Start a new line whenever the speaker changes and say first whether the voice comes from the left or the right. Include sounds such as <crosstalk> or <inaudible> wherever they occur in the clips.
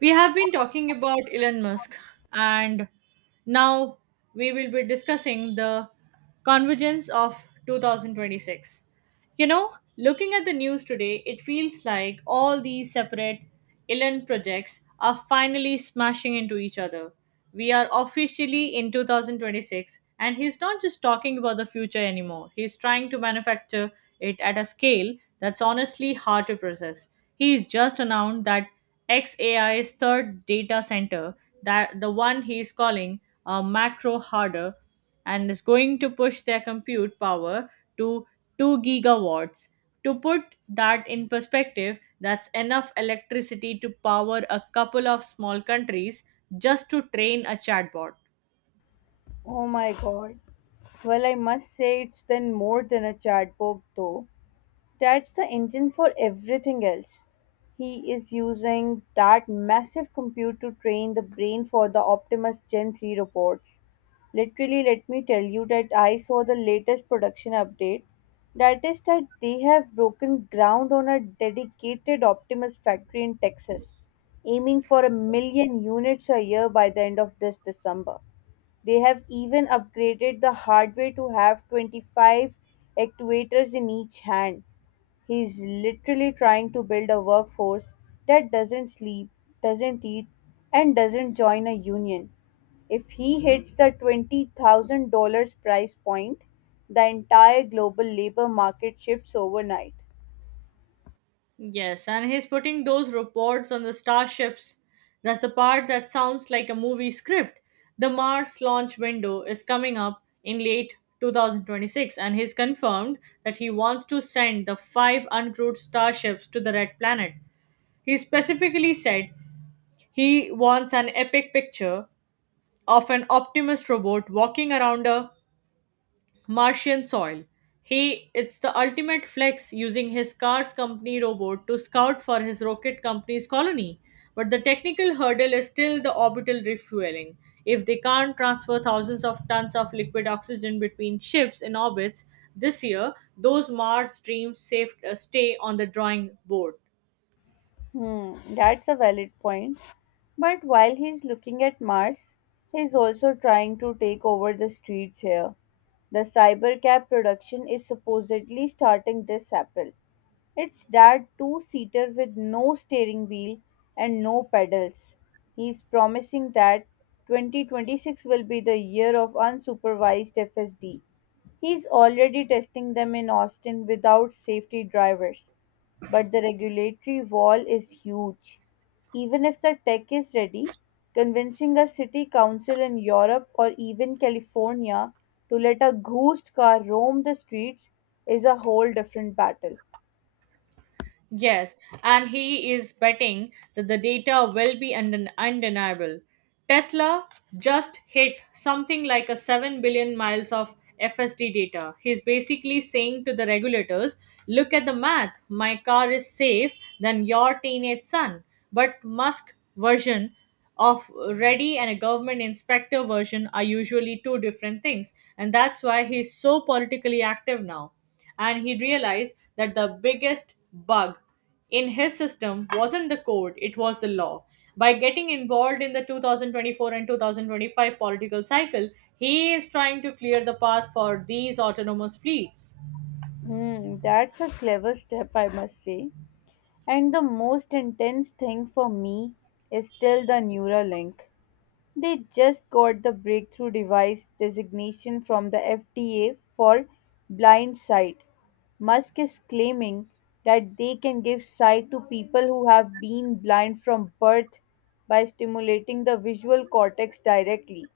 right: We have been talking about Elon Musk, and now we will be discussing the convergence of 2026. You know, looking at the news today, it feels like all these separate Elon projects are finally smashing into each other. We are officially in 2026, and he's not just talking about the future anymore, he's trying to manufacture it at a scale that's honestly hard to process. He's just announced that XAI's third data center, that the one he's calling a macro harder, and is going to push their compute power to 2 gigawatts. To put that in perspective, that's enough electricity to power a couple of small countries just to train a chatbot.
left: Oh my god. Well, I must say it's then more than a chatbot, though. That's the engine for everything else. He is using that massive compute to train the brain for the Optimus Gen 3 robots. Literally, let me tell you that I saw the latest production update. That is, that they have broken ground on a dedicated Optimus factory in Texas, aiming for a million units a year by the end of this December. They have even upgraded the hardware to have 25 actuators in each hand. He's literally trying to build a workforce that doesn't sleep, doesn't eat, and doesn't join a union. If he hits the $20,000 price point, the entire global labor market shifts overnight.
right: Yes, and he's putting those reports on the starships. That's the part that sounds like a movie script. The Mars launch window is coming up in late 2026, and he's confirmed that he wants to send the five uncrewed starships to the Red Planet. He specifically said he wants an epic picture of an Optimus robot walking around a Martian soil. He it's the ultimate flex using his car's company robot to scout for his rocket company's colony. But the technical hurdle is still the orbital refueling. If they can't transfer thousands of tons of liquid oxygen between ships in orbits this year, those Mars dreams safe, stay on the drawing board.
left: Hmm, that's a valid point. But while he's looking at Mars, he's also trying to take over the streets here. The cybercab production is supposedly starting this April. It's that two seater with no steering wheel and no pedals. He's promising that 2026 will be the year of unsupervised FSD. He's already testing them in Austin without safety drivers, but the regulatory wall is huge. Even if the tech is ready, convincing a city council in Europe or even California to let a ghost car roam the streets is a whole different battle.
right: Yes, and he is betting that the data will be undeniable. Tesla just hit something like a 7 billion miles of FSD data. He's basically saying to the regulators, look at the math. My car is safe than your teenage son. But Musk version of ready and a government inspector version are usually two different things. And that's why he's so politically active now and he realized that the biggest bug in his system wasn't the code, it was the law. By getting involved in the 2024 and 2025 political cycle, he is trying to clear the path for these autonomous fleets.
left: Hmm, that's a clever step, I must say. And the most intense thing for me is still the Neuralink. They just got the breakthrough device designation from the FDA for blind sight. Musk is claiming that they can give sight to people who have been blind from birth by stimulating the visual cortex directly.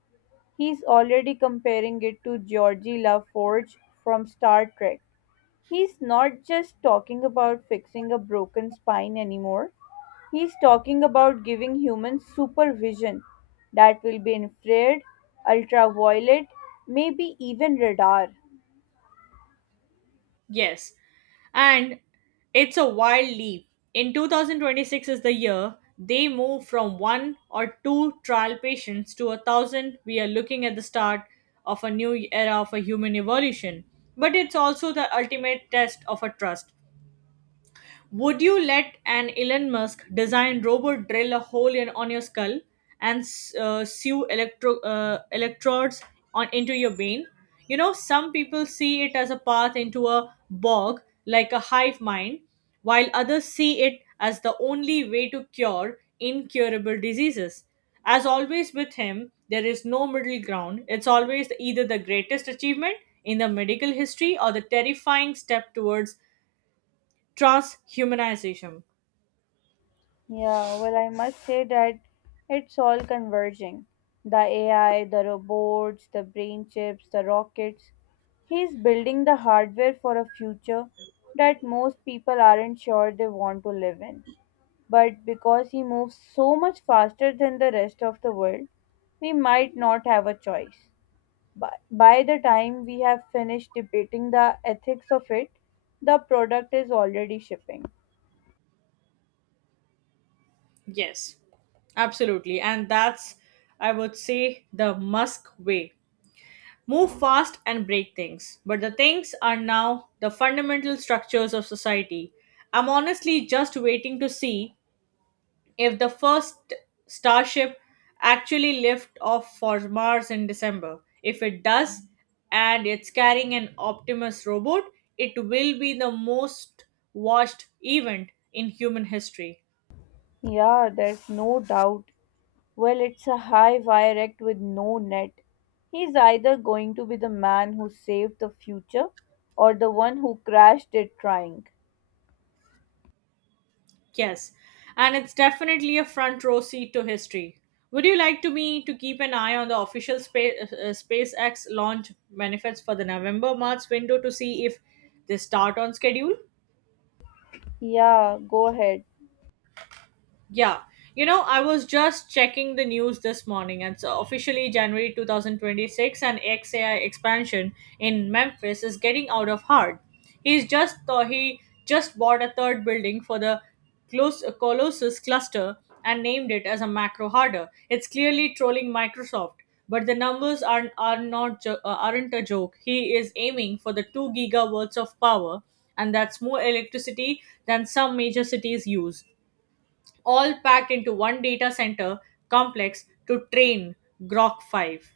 left: He's already comparing it to Georgie LaForge from Star Trek. He's not just talking about fixing a broken spine anymore. He's talking about giving humans supervision that will be infrared, ultraviolet, maybe even radar.
right: Yes, and it's a wild leap. In 2026 is the year they move from one or two trial patients to a thousand. We are looking at the start of a new era of a human evolution, but it's also the ultimate test of a trust. Would you let an Elon Musk design robot drill a hole in on your skull and sew electrodes on into your vein? You know, some people see it as a path into a bog, like a hive mind, while others see it as the only way to cure incurable diseases. As always with him, there is no middle ground. It's always either the greatest achievement in the medical history or the terrifying step towards transhumanization.
left: Yeah, well, I must say that it's all converging. The AI, the robots, the brain chips, the rockets. He's building the hardware for a future that most people aren't sure they want to live in. But because he moves so much faster than the rest of the world, we might not have a choice. By the time we have finished debating the ethics of it, the product is already shipping.
right: Yes, absolutely. And that's, I would say, the Musk way. Move fast and break things. But the things are now the fundamental structures of society. I'm honestly just waiting to see if the first Starship actually lifts off for Mars in December. If it does, and it's carrying an Optimus robot, it will be the most watched event in human history.
left: Yeah, there's no doubt. Well, it's a high wire act with no net. He's either going to be the man who saved the future or the one who crashed it trying.
right: Yes, and it's definitely a front row seat to history. Would you like to me to keep an eye on the official SpaceX launch benefits for the November March window to see if they start on schedule?
left: Yeah, go ahead.
right: Yeah. You know, I was just checking the news this morning, and so officially January 2026 and XAI expansion in Memphis is getting out of hand. He just bought a third building for the Colossus cluster and named it as a macro harder. It's clearly trolling Microsoft, but the numbers are not jo- aren't a joke. He is aiming for the two gigawatts of power, and that's more electricity than some major cities use all packed into one data center complex to train Grok 5.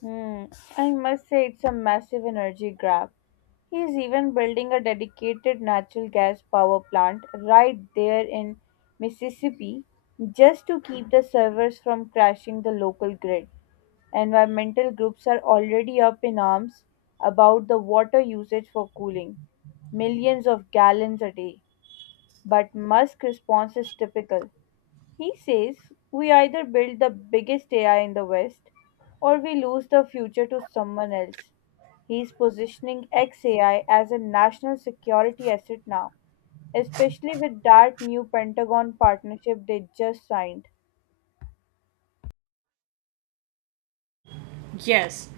left: Hmm, I must say it's a massive energy grab. He is even building a dedicated natural gas power plant right there in Mississippi just to keep the servers from crashing the local grid. Environmental groups are already up in arms about the water usage for cooling, millions of gallons a day. But Musk's response is typical. He says we either build the biggest AI in the West or we lose the future to someone else. He's positioning XAI as a national security asset now, especially with that new Pentagon partnership they just signed.
right: Yes,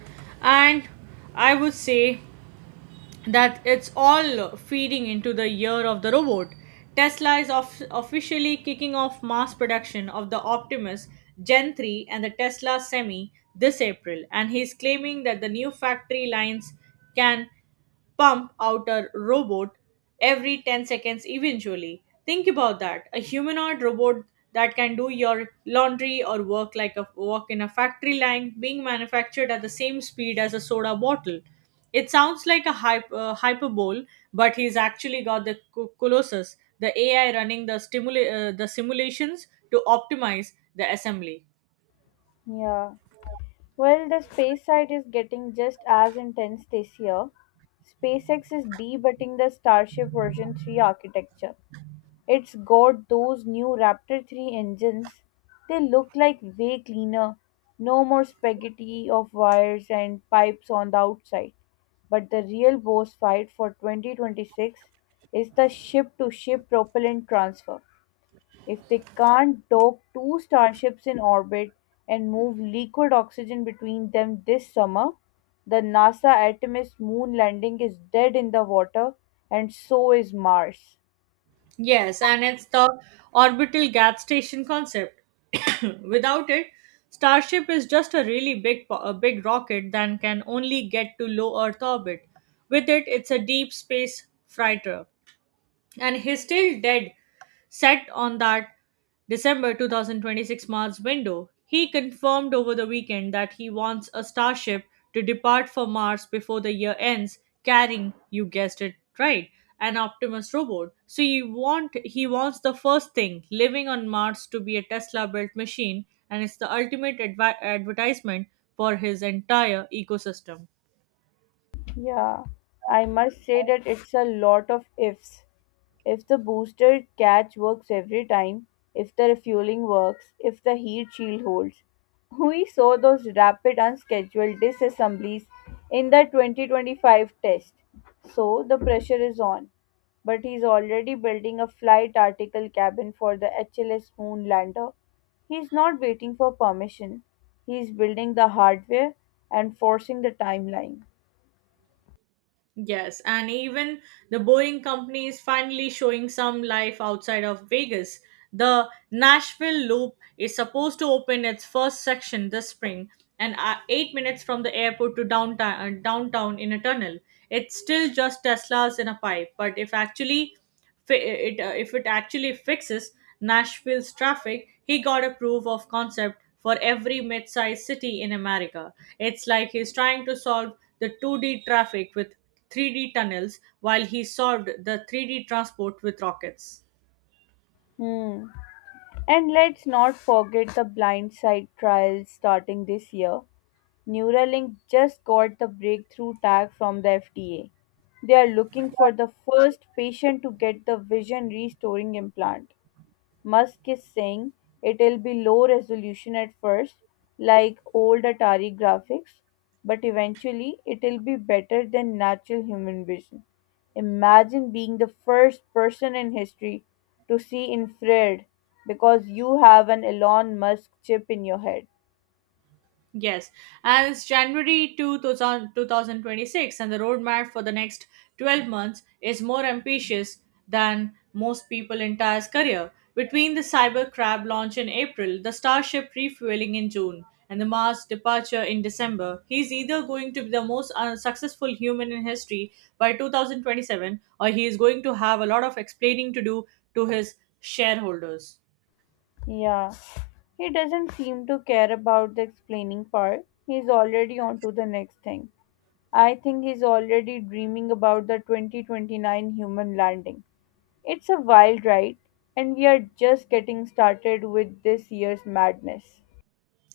right: and I would say that it's all feeding into the year of the robot. Tesla is off officially kicking off mass production of the Optimus Gen 3 and the Tesla Semi this April, and he's claiming that the new factory lines can pump out a robot every 10 seconds eventually. Think about that. A humanoid robot that can do your laundry or work like a work in a factory line being manufactured at the same speed as a soda bottle. It sounds like a hyperbole, but he's actually got the Colossus, the AI running the the simulations to optimize the assembly.
left: Yeah. Well, the space side is getting just as intense this year. SpaceX is debutting the Starship version 3 architecture. It's got those new Raptor 3 engines. They look like way cleaner. No more spaghetti of wires and pipes on the outside. But the real boss fight for 2026 is the ship to ship propellant transfer. If they can't dock two starships in orbit and move liquid oxygen between them this summer, the NASA Artemis moon landing is dead in the water, and so is Mars.
right: Yes, and it's the orbital gas station concept. <coughs> Without it, Starship is just a really a big rocket that can only get to low Earth orbit. With it, it's a deep space freighter and he's still dead set on that December 2026 Mars window. He confirmed over the weekend that he wants a starship to depart for Mars before the year ends, carrying, you guessed it right, an Optimus robot. So you want he wants the first thing living on Mars to be a Tesla-built machine, and it's the ultimate advertisement for his entire ecosystem.
left: Yeah, I must say that it's a lot of ifs. If the booster catch works every time, if the refueling works, if the heat shield holds. We saw those rapid unscheduled disassemblies in the 2025 test. So the pressure is on. But he's already building a flight article cabin for the HLS moon lander. He's not waiting for permission. He's building the hardware and forcing the timeline.
right: Yes, and even the Boeing company is finally showing some life outside of Vegas. The Nashville Loop is supposed to open its first section this spring and are 8 minutes from the airport to downtown in a tunnel. It's still just Teslas in a pipe, but if it actually fixes Nashville's traffic, he got a proof of concept for every mid sized city in America. It's like he's trying to solve the 2D traffic with 3D tunnels while he solved the 3D transport with rockets.
left: Hmm. And let's not forget the Blindside trials starting this year. Neuralink just got the breakthrough tag from the FDA. They are looking for the first patient to get the vision restoring implant. Musk is saying it'll be low resolution at first, like old Atari graphics, but eventually it'll be better than natural human vision. Imagine being the first person in history to see infrared because you have an Elon Musk chip in your head.
right: Yes, and it's January two thousand 20 six, and the roadmap for the next 12 months is more ambitious than most people in Tyre's career. Between the Cyber Crab launch in April, the Starship refueling in June, and the Mars departure in December, he's either going to be the most unsuccessful human in history by 2027 or he is going to have a lot of explaining to do to his shareholders.
left: Yeah. He doesn't seem to care about the explaining part. He's already on to the next thing. I think he's already dreaming about the 2029 human landing. It's a wild ride, and we are just getting started with this year's madness.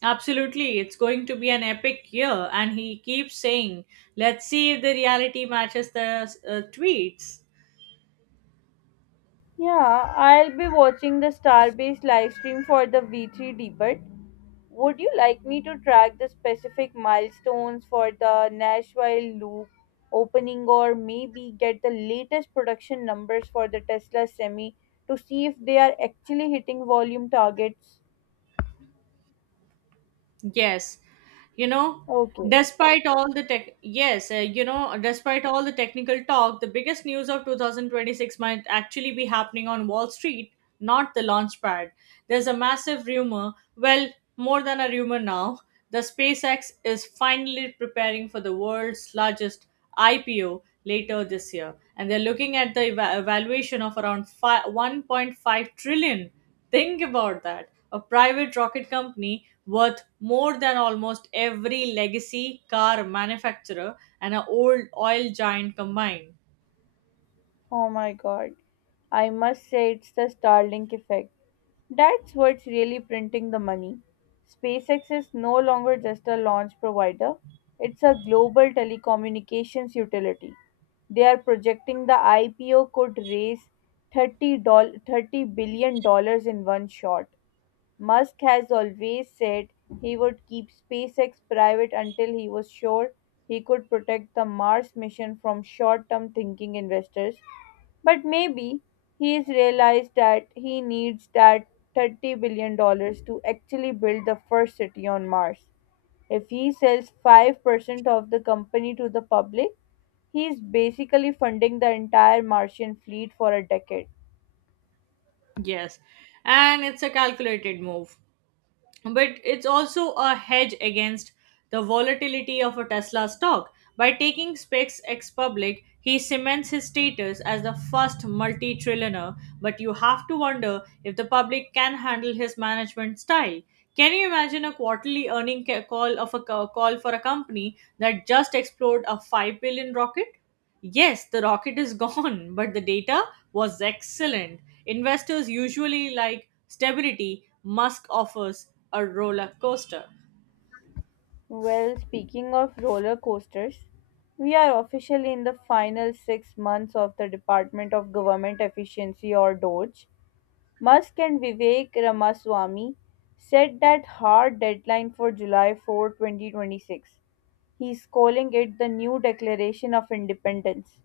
right: Absolutely, it's going to be an epic year, and he keeps saying, "Let's see if the reality matches the tweets."
left: Yeah, I'll be watching the Starbase livestream for the V3 debate. Would you like me to track the specific milestones for the Nashville Loop opening or maybe get the latest production numbers for the Tesla Semi to see if they are actually hitting volume targets?
right: Yes, you know,
left: Okay.
right: despite all the tech, yes, You know, despite all the technical talk, the biggest news of 2026 might actually be happening on Wall Street, not the launch pad. There's a massive rumor, well, more than a rumor now, the SpaceX is finally preparing for the world's largest IPO later this year, and they're looking at the valuation of around 1.5 trillion. Think about that. A private rocket company worth more than almost every legacy car manufacturer and an old oil giant combined.
left: Oh my god. I must say it's the Starlink effect. That's what's really printing the money. SpaceX is no longer just a launch provider, it's a global telecommunications utility. They are projecting the IPO could raise $30 billion dollars in one shot. Musk has always said he would keep SpaceX private until he was sure he could protect the Mars mission from short term thinking investors. But maybe he's realized that he needs that $30 billion dollars to actually build the first city on Mars. If he sells 5% of the company to the public, he's basically funding the entire Martian fleet for a decade.
right: Yes, and it's a calculated move, but it's also a hedge against the volatility of a Tesla stock. By taking SpaceX public, he cements his status as the first multi trillionaire, but you have to wonder if the public can handle his management style. Can you imagine a quarterly call of a call for a company that just explored a 5 billion rocket? Yes, the rocket is gone, <laughs> but the data was excellent. Investors usually like stability. Musk offers a roller coaster.
left: Well, speaking of roller coasters, we are officially in the final 6 months of the Department of Government Efficiency or DOGE. Musk and Vivek Ramaswamy set that hard deadline for July 4, 2026. He's calling it the new Declaration of Independence.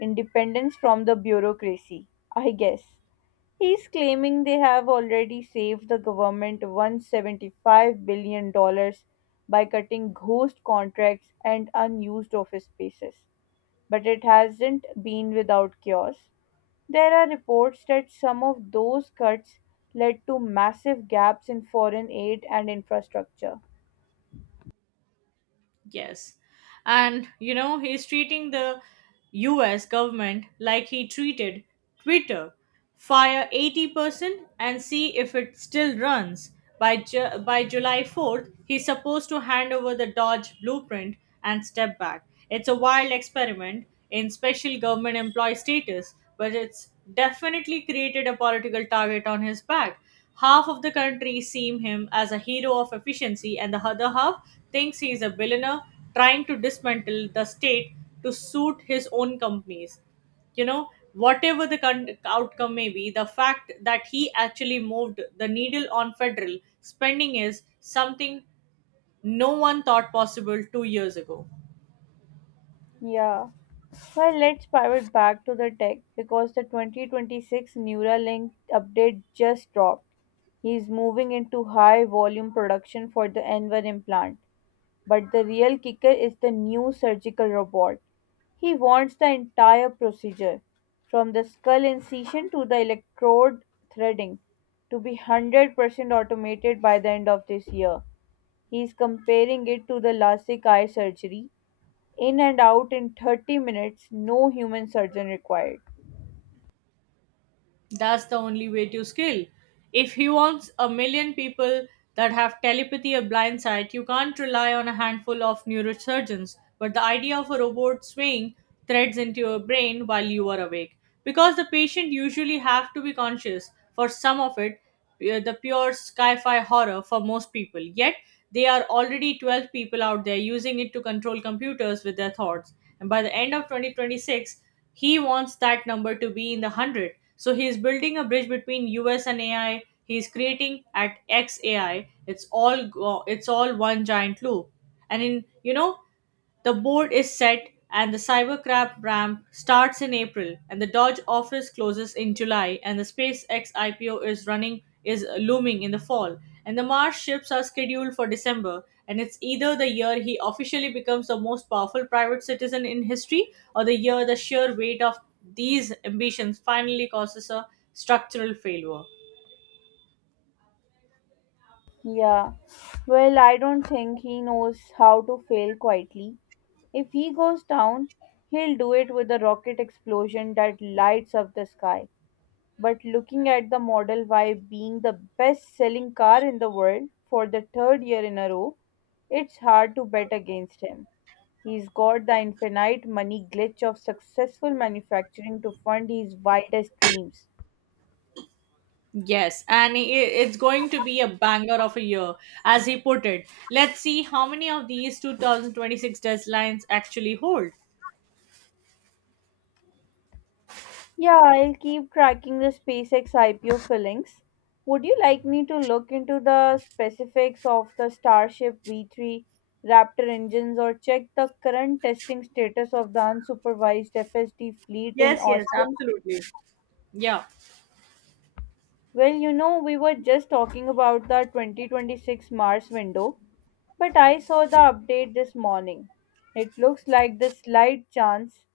left: Independence from the bureaucracy, I guess. He's claiming they have already saved the government $175 billion dollars by cutting ghost contracts and unused office spaces. But it hasn't been without chaos. There are reports that some of those cuts led to massive gaps in foreign aid and infrastructure.
right: Yes. And you know, he's treating the US government like he treated Twitter. Fire 80% and see if it still runs. By July 4th, he's supposed to hand over the Dodge blueprint and step back. It's a wild experiment in special government employee status, but it's definitely created a political target on his back. Half of the country seem him as a hero of efficiency, and the other half thinks he is a billionaire trying to dismantle the state to suit his own companies. You know, whatever the outcome may be, the fact that he actually moved the needle on federal spending is something no one thought possible 2 years ago.
left: Yeah. Well, let's pivot back to the tech because the 2026 Neuralink update just dropped. He's moving into high volume production for the Enver implant. But the real kicker is the new surgical robot. He wants the entire procedure, from the skull incision to the electrode threading, to be 100% automated by the end of this year. He is comparing it to the LASIK eye surgery, in and out in 30 minutes, no human surgeon required.
right: That's the only way to scale. If he wants a million people that have telepathy or blind sight, you can't rely on a handful of neurosurgeons. But the idea of a robot swaying threads into your brain while you are awake. Because the patient usually have to be conscious for some of it, the pure sci-fi horror for most people. Yet they are already 12 people out there using it to control computers with their thoughts. And by the end of 2026, he wants that number to be in the 100. So he is building a bridge between US and AI. He is creating at XAI. It's it's all one giant loop. And in you know the board is set, and the Cybercrab ramp starts in April, and the Dodge office closes in July, and the SpaceX IPO is looming in the fall, and the Mars ships are scheduled for December. And it's either the year he officially becomes the most powerful private citizen in history, or the year the sheer weight of these ambitions finally causes a structural failure.
left: Yeah, well, I don't think he knows how to fail quietly. If he goes down, he'll do it with a rocket explosion that lights up the sky. But looking at the Model Y being the best selling car in the world for the third year in a row, it's hard to bet against him. He's got the infinite money glitch of successful manufacturing to fund his wildest dreams.
right: Yes, and it's going to be a banger of a year, as he put it. Let's see how many of these 2026 deadlines actually hold.
left: Yeah, I'll keep tracking the SpaceX IPO fillings. Would you like me to look into the specifics of the Starship V3 Raptor engines or check the current testing status of the unsupervised FSD fleet in
right: Yes, yes,
left: Austin?
right: absolutely. Yeah,
left: Well, we were just talking about the 2026 Mars window, but I saw the update this morning. It looks like the slight chance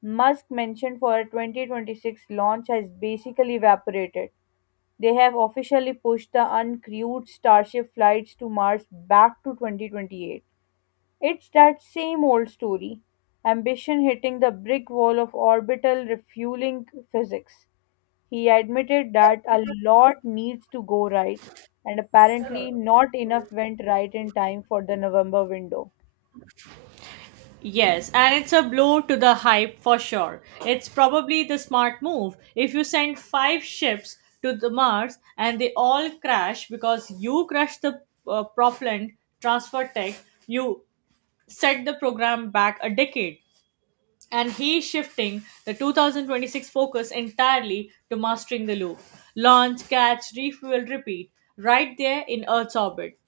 left: Musk mentioned for a 2026 launch has basically evaporated. They have officially pushed the uncrewed Starship flights to Mars back to 2028. It's that same old story ambition hitting the brick wall of orbital refueling physics. He admitted that a lot needs to go right, and apparently, not enough went right in time for the November window.
right: yes, and it's a blow to the hype for sure. It's probably the smart move. If you send five ships to the Mars and they all crash because you crushed the propellant transfer tech, you set the program back a decade. And he shifting the 2026 focus entirely to mastering the loop, launch, catch, refuel, repeat, right there in Earth's orbit.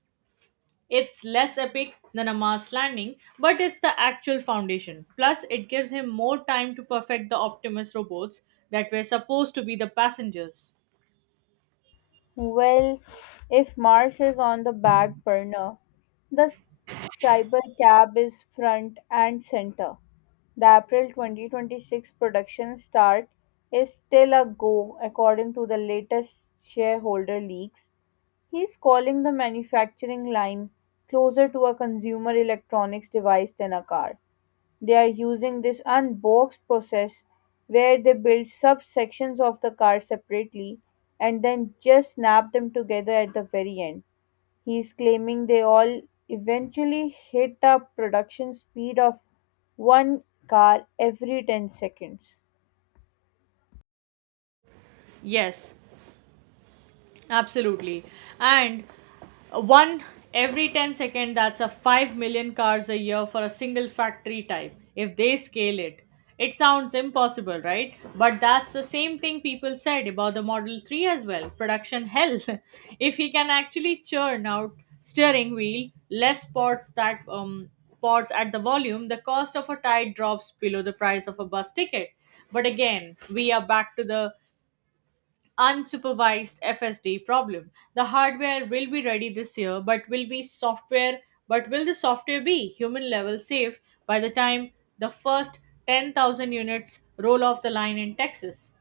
right: It's less epic than a Mars landing, but it's the actual foundation. Plus it gives him more time to perfect the Optimus robots that were supposed to be the passengers.
left: Well, if Mars is on the back burner, the cybercab is front and center. The April 2026 production start is still a go, according to the latest shareholder leaks. He's calling the manufacturing line closer to a consumer electronics device than a car. They are using this unboxed process where they build subsections of the car separately and then just snap them together at the very end. He is claiming they all eventually hit a production speed of one car every 10 seconds.
right: Yes, absolutely. And one every 10 second. That's a 5 million cars a year for a single factory type, if they scale it. It sounds impossible, right? But that's the same thing people said about the Model 3 as well. Production hell. <laughs> If he can actually churn out steering wheel, less pots that pots at the volume, the cost of a tire drops below the price of a bus ticket. But again, we are back to the unsupervised FSD problem. The hardware will be ready this year, but will the software be human level safe by the time the first 10,000 units roll off the line in Texas?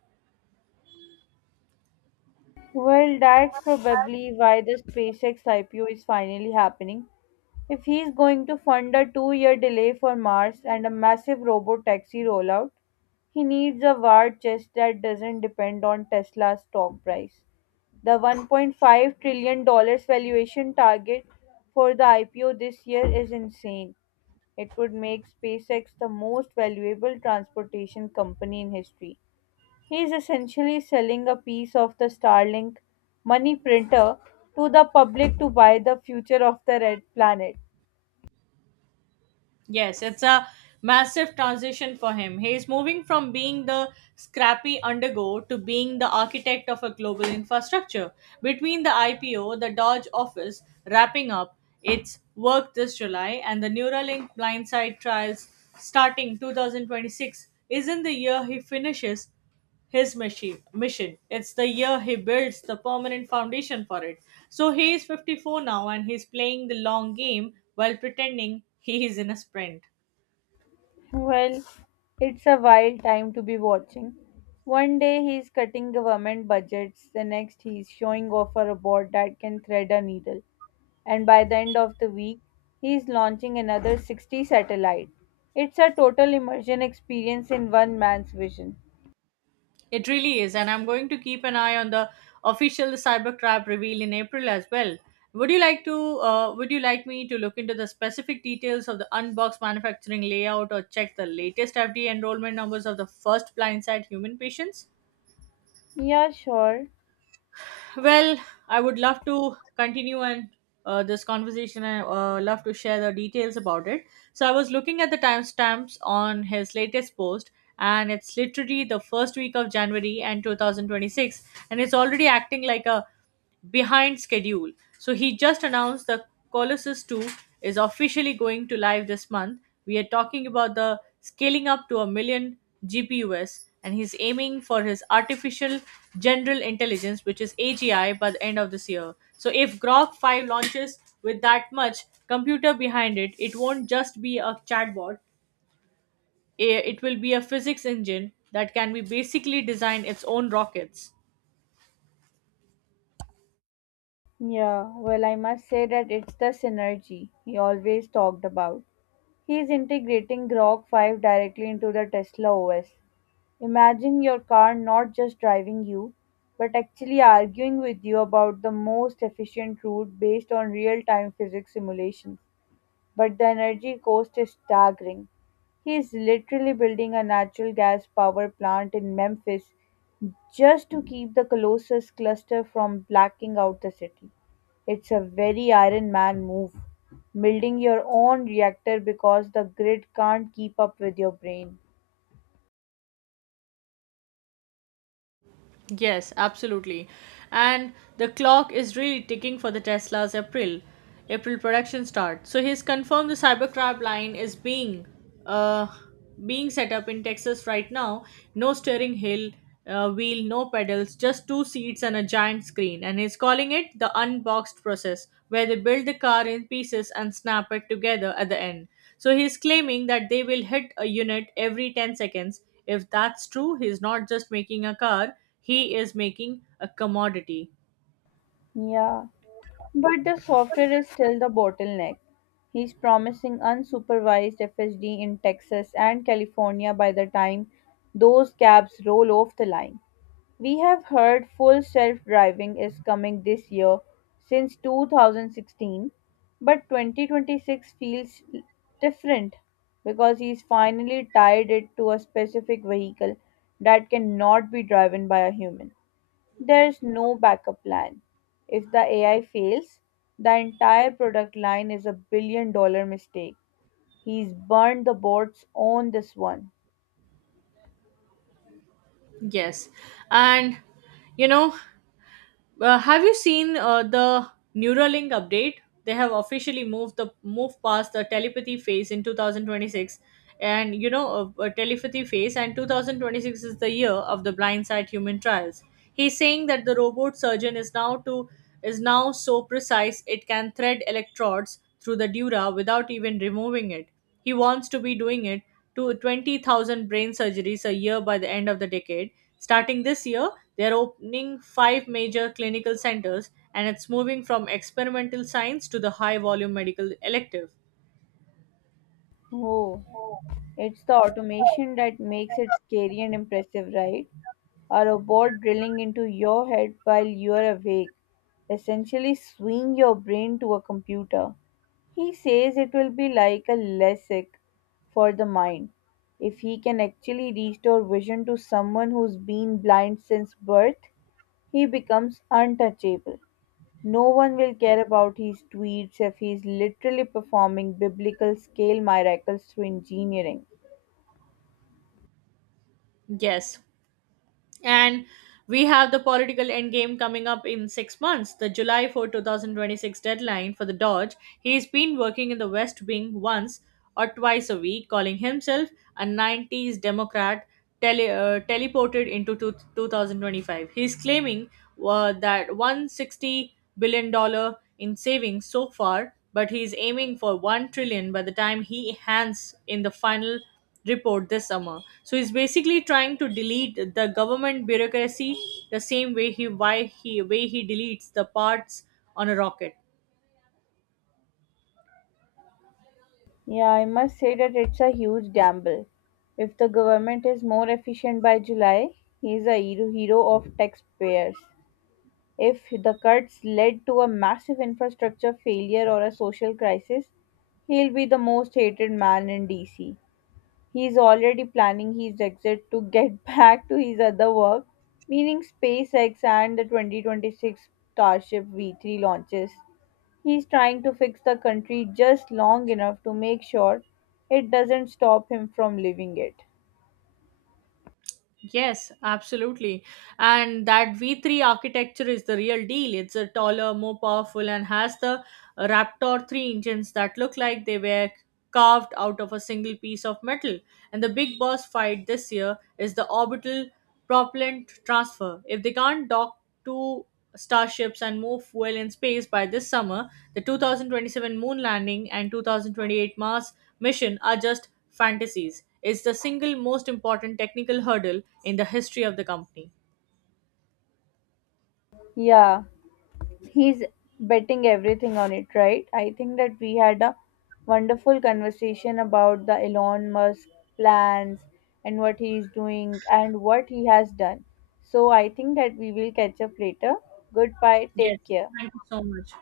left: Well, that's probably why the SpaceX IPO is finally happening. If he's going to fund a 2 year delay for Mars and a massive robot taxi rollout, he needs a war chest that doesn't depend on Tesla's stock price. The $1.5 trillion valuation target for the IPO this year is insane. It would make SpaceX the most valuable transportation company in history. He is essentially selling a piece of the Starlink money printer to the public to buy the future of the red planet.
right: Yes, it's a massive transition for him. He is moving from being the scrappy undergo to being the architect of a global infrastructure. Between the IPO, the Dodge office wrapping up its work this July, and the Neuralink blindside trials starting 2026, isn't the year he finishes his machine, mission. It's the year he builds the permanent foundation for it. So he is 54 now, and he's playing the long game while pretending he is in a sprint.
left: Well, it's a wild time to be watching. One day he's cutting government budgets, the next he's showing off a robot that can thread a needle. And by the end of the week, he's launching another 60 satellite. It's a total immersion experience in one man's vision.
right: It really is, and I'm going to keep an eye on the official Cybercrab reveal in April as well. Would you like to? Would you like me to look into the specific details of the unboxed manufacturing layout, or check the latest FDA enrollment numbers of the first blindside human patients?
left: Yeah, sure.
right: Well, I would love to continue and this conversation. I love to share the details about it. So I was looking at the timestamps on his latest post, and it's literally the first week of January and 2026, and it's already acting like a behind schedule. So he just announced the Colossus 2 is officially going to live this month. We are talking about the scaling up to a million GPUs, and he's aiming for his artificial general intelligence, which is AGI, by the end of this year. So if Grok 5 launches with that much computer behind it, it won't just be a chatbot, it will be a physics engine that can be basically design its own rockets.
left: Yeah, well, I must say that it's the synergy he always talked about. He is integrating Grok 5 directly into the Tesla OS. Imagine your car not just driving you, but actually arguing with you about the most efficient route based on real time physics simulations. But the energy cost is staggering. He is literally building a natural gas power plant in Memphis just to keep the Colossus cluster from blacking out the city. It's a very Iron Man move, building your own reactor because the grid can't keep up with your brain.
right: Yes, absolutely. And the clock is really ticking for the Tesla's April production start. So he's confirmed the Cybercab line is uh being set up in Texas right now. No steering hill, wheel, no pedals, just two seats and a giant screen. And he's calling it the unboxed process, where they build the car in pieces and snap it together at the end. So he's claiming that they will hit a unit every 10 seconds. If that's true, he's not just making a car, he is making a commodity.
left: Yeah, but the software is still the bottleneck. He's promising unsupervised FSD in Texas and California by the time those cabs roll off the line. We have heard full self-driving is coming this year since 2016, but 2026 feels different because he's finally tied it to a specific vehicle that cannot be driven by a human. There's no backup plan. If the AI fails, the entire product line is a billion dollar mistake. He's burned the boats on this one.
right: Yes, and you know have you seen the Neuralink update? They have officially move past the telepathy phase in 2026. And you know telepathy phase and 2026 is the year of the blindside human trials. He's saying that the robot surgeon is now so precise it can thread electrodes through the dura without even removing it. He wants to be doing it to 20,000 brain surgeries a year by the end of the decade. Starting this year, they are opening five major clinical centers, and it's moving from experimental science to the high volume medical elective.
left: Oh. It's the automation that makes it scary and impressive, right? A robot drilling into your head while you're awake, essentially swing your brain to a computer. He says it will be like a LASIK for the mind. If he can actually restore vision to someone who's been blind since birth, he becomes untouchable. No one will care about his tweets if he's literally performing biblical scale miracles through engineering.
right: Yes, and we have the political endgame coming up in 6 months, the July 4, 2026 deadline for the Dodge. He's been working in the West Wing once or twice a week, calling himself a 90s Democrat teleported into 2025. He's claiming that $160 billion dollar in savings so far, but he's aiming for $1 trillion by the time he hands in the final report this summer. So he's basically trying to delete the government bureaucracy the same way he why he way he deletes the parts on a rocket.
left: Yeah, I must say that it's a huge gamble. If the government is more efficient by July, he is a hero of taxpayers. If the cuts led to a massive infrastructure failure or a social crisis, he'll be the most hated man in DC. He's already planning his exit to get <laughs> back to his other work, meaning SpaceX and the 2026 Starship V3 launches. He's trying to fix the country just long enough to make sure it doesn't stop him from leaving it.
right: Yes, absolutely. And that V3 architecture is the real deal. It's a taller, more powerful, and has the Raptor 3 engines that look like they were carved out of a single piece of metal. And the big boss fight this year is the orbital propellant transfer. If they can't dock two starships and move fuel in space by this summer, the 2027 moon landing and 2028 Mars mission are just fantasies. It's the single most important technical hurdle in the history of the company.
left: Yeah, he's betting everything on it, right? I think that we had a wonderful conversation about the Elon Musk plans and what he is doing and what he has done. So I think that we will catch up later. Goodbye,
right: Yes,
left: take care.
right: thank you so much.